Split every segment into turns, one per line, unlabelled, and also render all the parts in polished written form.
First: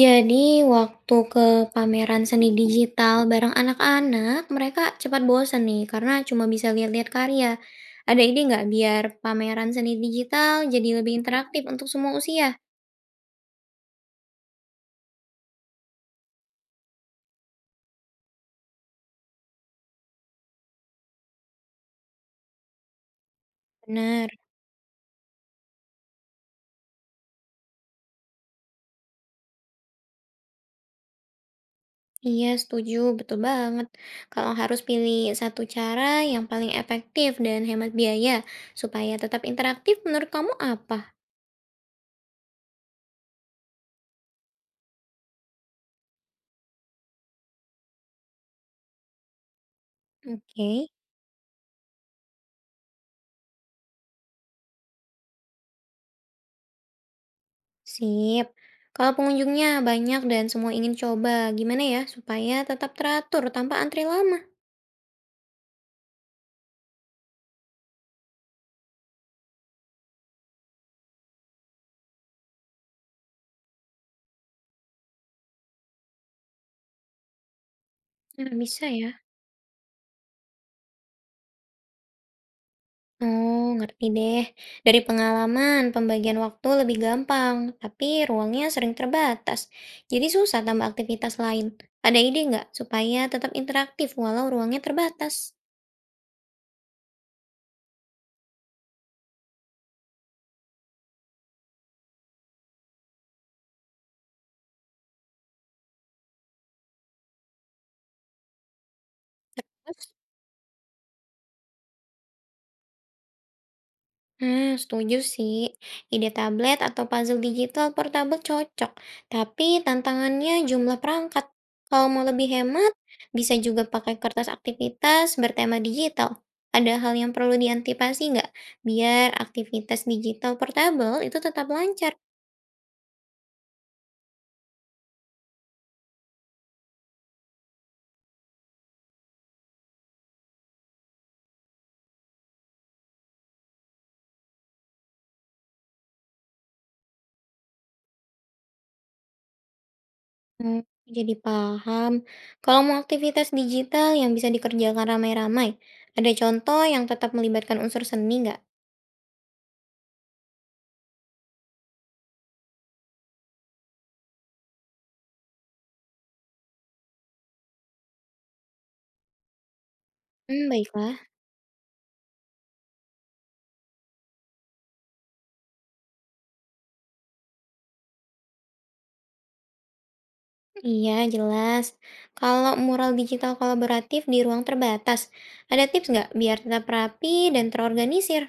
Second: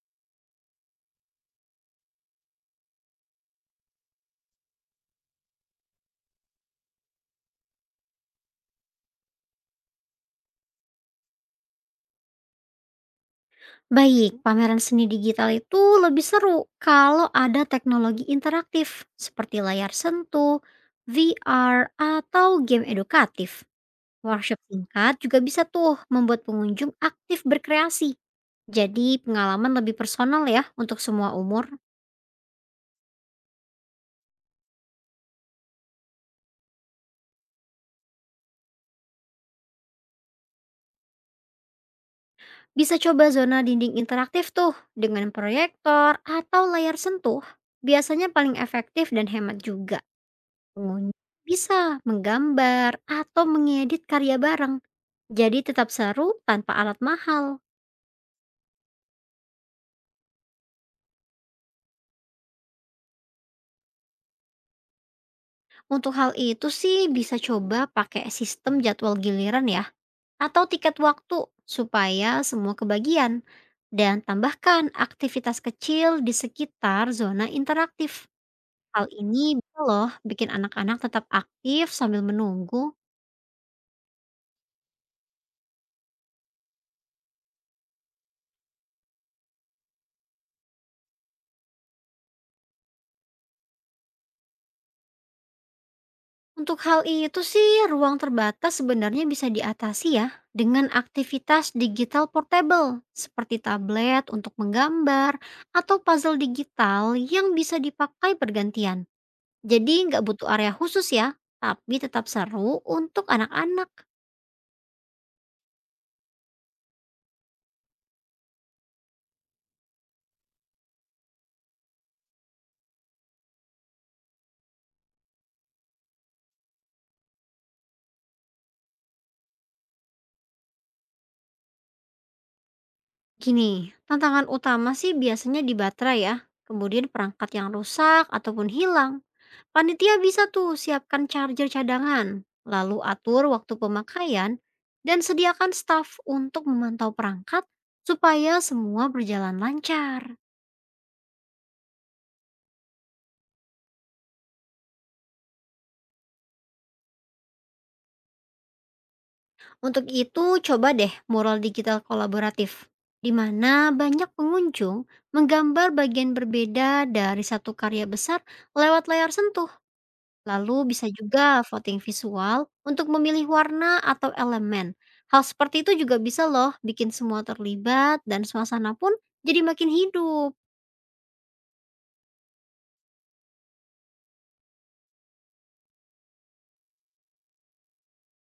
Jadi, waktu ke pameran seni digital bareng anak-anak, mereka cepat bosan nih karena cuma bisa lihat-lihat karya. Ada ide nggak biar pameran seni digital jadi lebih interaktif untuk semua usia?
Baik, pameran seni digital itu lebih seru kalau ada teknologi interaktif seperti layar sentuh, VR, atau game edukatif.
Benar.
Workshop singkat juga bisa tuh membuat pengunjung aktif berkreasi. Jadi pengalaman lebih personal ya untuk semua umur.
Iya, setuju. Betul banget. Kalau harus pilih satu cara yang paling efektif dan hemat biaya supaya tetap interaktif, menurut kamu apa?
Bisa coba zona dinding interaktif tuh dengan proyektor atau layar sentuh. Biasanya paling efektif dan hemat juga.
Oke.
Pengunjung bisa menggambar atau mengedit karya bareng. Jadi tetap seru tanpa alat mahal.
Sip. Kalau pengunjungnya banyak dan semua ingin coba, gimana ya supaya tetap teratur tanpa antri lama?
Untuk hal itu sih bisa coba pakai sistem jadwal giliran ya atau tiket waktu supaya semua kebagian dan tambahkan aktivitas kecil di sekitar zona interaktif.
Nah, bisa
Hal
ya.
ini bisa loh bikin anak-anak tetap aktif sambil menunggu.
Oh, ngerti deh. Dari pengalaman, pembagian waktu lebih gampang, tapi ruangnya sering terbatas. Jadi susah tambah aktivitas lain. Ada ide nggak supaya tetap interaktif walau ruangnya terbatas?
Untuk hal itu sih ruang terbatas sebenarnya bisa diatasi ya dengan aktivitas digital portable seperti tablet untuk menggambar atau puzzle digital yang bisa dipakai bergantian. Jadi nggak butuh area khusus ya, tapi tetap seru untuk anak-anak.
Hmm, setuju sih. Ide tablet atau puzzle digital portable cocok, tapi tantangannya jumlah perangkat. Kalau mau lebih hemat, bisa juga pakai kertas aktivitas bertema digital. Ada hal yang perlu diantisipasi nggak? Biar aktivitas digital portable itu tetap lancar.
Gini, tantangan utama sih biasanya di baterai ya, kemudian perangkat yang rusak ataupun hilang. Panitia bisa tuh siapkan charger cadangan, lalu atur waktu pemakaian, dan sediakan staf untuk memantau perangkat supaya semua berjalan lancar.
Hmm, jadi paham. Kalau mau aktivitas digital yang bisa dikerjakan ramai-ramai, ada contoh yang tetap melibatkan unsur seni nggak?
Untuk itu, coba deh mural digital kolaboratif, di mana banyak pengunjung menggambar bagian berbeda dari satu karya besar lewat layar sentuh.
Hmm,
Lalu bisa
baiklah.
juga voting visual untuk memilih warna atau elemen. Hal seperti itu juga bisa loh bikin semua terlibat dan suasana pun jadi makin hidup.
Iya, jelas. Kalau mural digital kolaboratif di ruang terbatas, ada tips nggak biar tetap rapi dan terorganisir?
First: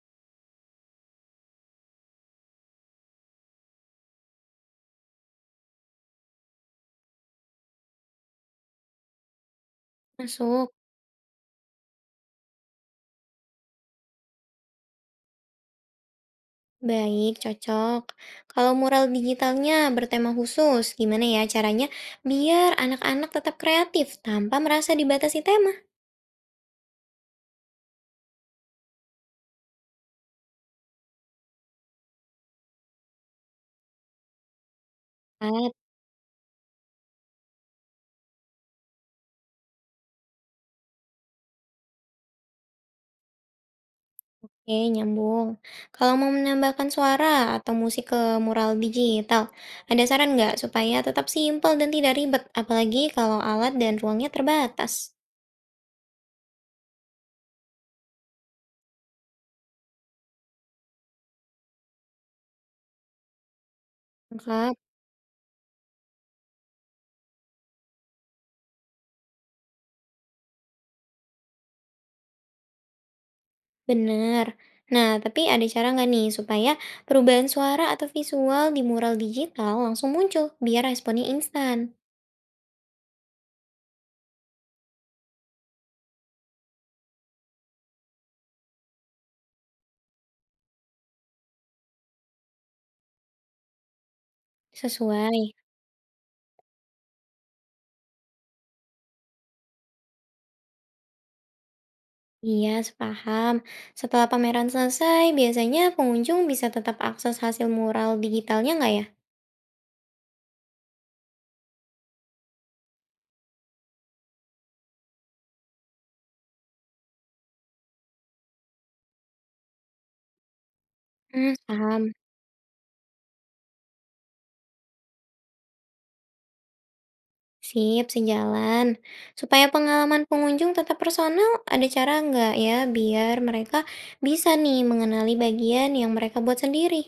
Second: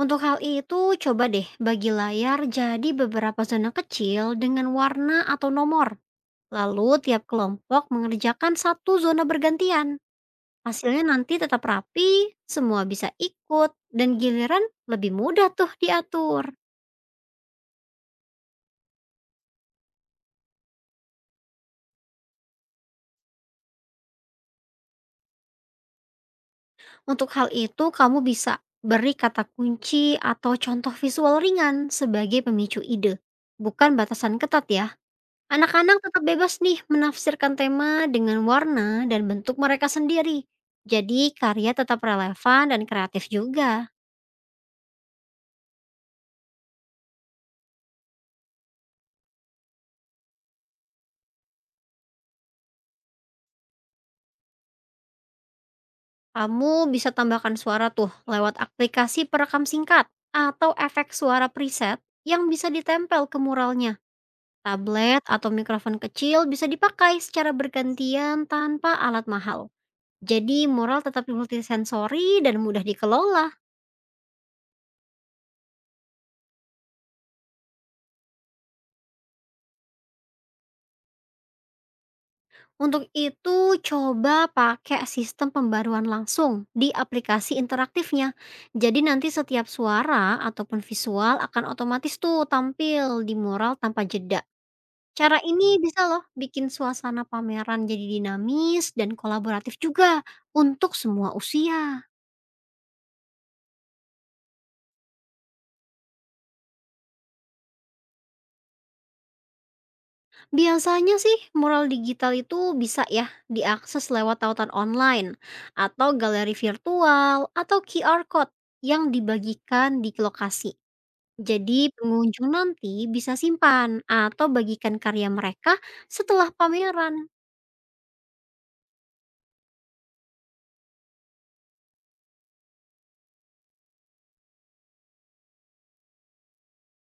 Untuk hal itu, coba deh bagi layar jadi beberapa zona kecil dengan warna atau nomor. Lalu tiap kelompok mengerjakan satu zona bergantian.
Masuk.
Hasilnya nanti tetap rapi, semua bisa ikut, dan giliran lebih mudah tuh diatur.
Baik, cocok. Kalau mural digitalnya bertema khusus, gimana ya caranya biar anak-anak tetap kreatif tanpa merasa dibatasi tema?
Untuk hal itu, kamu bisa beri kata kunci atau contoh visual ringan sebagai pemicu ide, bukan batasan ketat ya.
Ah.
Anak-anak tetap bebas nih menafsirkan tema dengan warna dan bentuk mereka sendiri. Jadi karya tetap relevan dan kreatif juga.
Oke, nyambung. Kalau mau menambahkan suara atau musik ke mural digital, ada saran nggak supaya tetap simpel dan tidak ribet, apalagi kalau alat dan ruangnya terbatas?
Kamu bisa tambahkan suara tuh lewat aplikasi perekam singkat atau efek suara preset yang bisa ditempel ke muralnya.
Lengkap.
Tablet atau mikrofon kecil bisa dipakai secara bergantian tanpa alat mahal. Jadi mural tetap multisensori dan mudah dikelola.
Bener. Nah, tapi ada cara nggak nih supaya perubahan suara atau visual di mural digital langsung muncul biar responnya instan?
Untuk itu, coba pakai sistem pembaruan langsung di aplikasi interaktifnya. Jadi nanti setiap suara ataupun visual akan otomatis tuh tampil di mural tanpa jeda. Cara
Sesuai.
ini bisa loh bikin suasana pameran jadi dinamis dan kolaboratif juga untuk semua usia.
Iya, sepaham. Setelah pameran selesai, biasanya pengunjung bisa tetap akses hasil mural digitalnya nggak ya?
Biasanya sih mural digital itu bisa ya diakses lewat tautan online atau galeri virtual atau QR code yang dibagikan di lokasi.
Hmm,
Jadi
paham.
pengunjung nanti bisa simpan atau bagikan karya mereka setelah pameran.
Sip, sejalan. Supaya pengalaman pengunjung tetap personal, ada cara nggak ya biar mereka bisa nih mengenali bagian yang mereka buat sendiri?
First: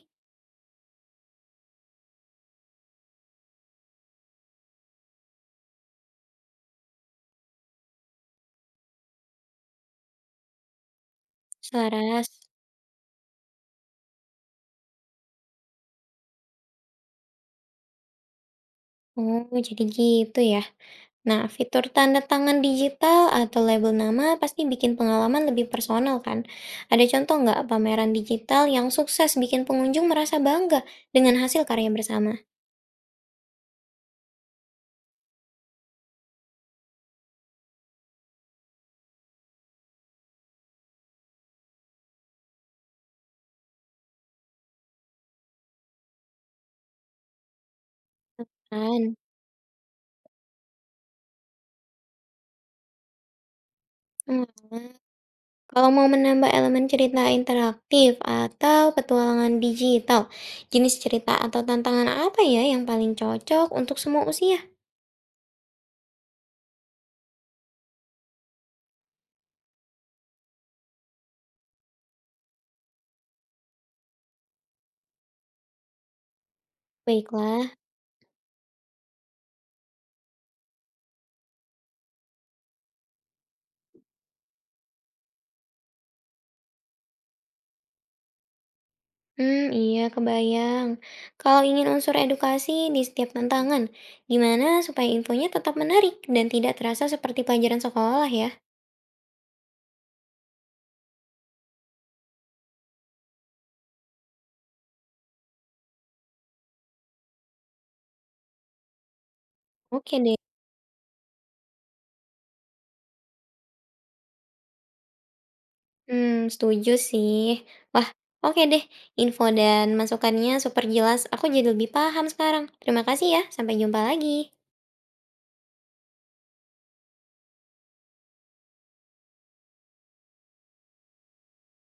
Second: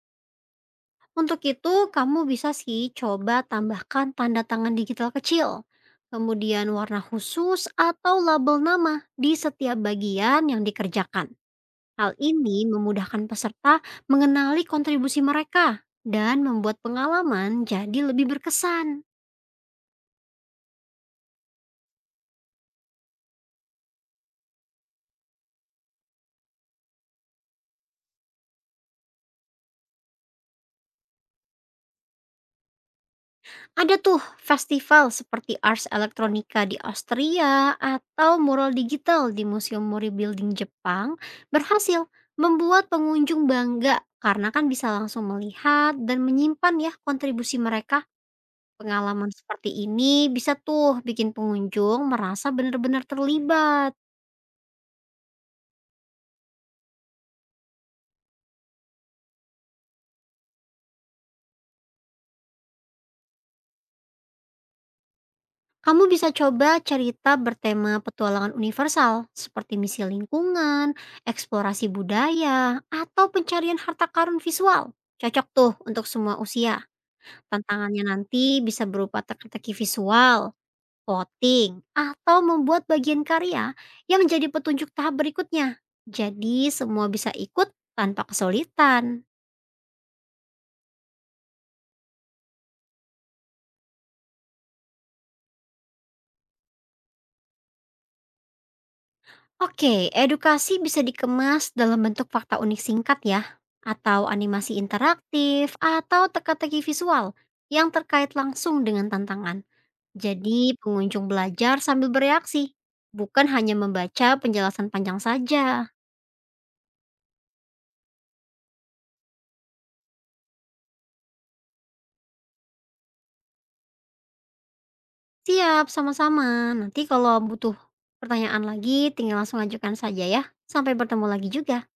Untuk itu kamu bisa sih coba tambahkan tanda tangan digital kecil. Kemudian warna khusus atau label nama di setiap bagian yang dikerjakan. Hal
Selaras.
ini memudahkan peserta mengenali kontribusi mereka dan membuat pengalaman jadi lebih berkesan.
Oh, jadi gitu ya. Nah, fitur tanda tangan digital atau label nama pasti bikin pengalaman lebih personal kan? Ada contoh nggak pameran digital yang sukses bikin pengunjung merasa bangga dengan hasil karya bersamaan?
Ada tuh festival seperti Ars Electronica di Austria atau mural digital di Museum Mori Building Jepang berhasil membuat pengunjung bangga karena kan bisa langsung melihat dan menyimpan ya kontribusi mereka.
Hmm.
Pengalaman seperti ini bisa tuh bikin pengunjung merasa benar-benar terlibat.
Kalau mau menambah elemen cerita interaktif atau petualangan digital, jenis cerita atau tantangan apa ya yang paling cocok untuk semua usia?
Kamu bisa coba cerita bertema petualangan universal seperti misi lingkungan, eksplorasi budaya, atau pencarian harta karun visual. Cocok tuh untuk semua usia.
Baiklah.
Tantangannya nanti bisa berupa teka-teki visual, voting, atau membuat bagian karya yang menjadi petunjuk tahap berikutnya. Jadi semua bisa ikut tanpa kesulitan.
Hmm, iya, kebayang. Kalau ingin unsur edukasi di setiap tantangan, gimana supaya infonya tetap menarik dan tidak terasa seperti pelajaran sekolah ya?
Oke, edukasi bisa dikemas dalam bentuk fakta unik singkat ya, atau animasi interaktif, atau teka-teki visual yang terkait langsung dengan tantangan.
Oke deh.
Jadi pengunjung belajar sambil bereaksi, bukan hanya membaca penjelasan panjang saja.
Hmm, setuju sih. Wah, oke deh. Info dan masukannya super jelas. Aku jadi lebih paham sekarang. Terima kasih ya. Sampai jumpa lagi.
Siap, sama-sama. Nanti kalau butuh pertanyaan lagi, tinggal langsung ajukan saja ya. Sampai bertemu lagi juga.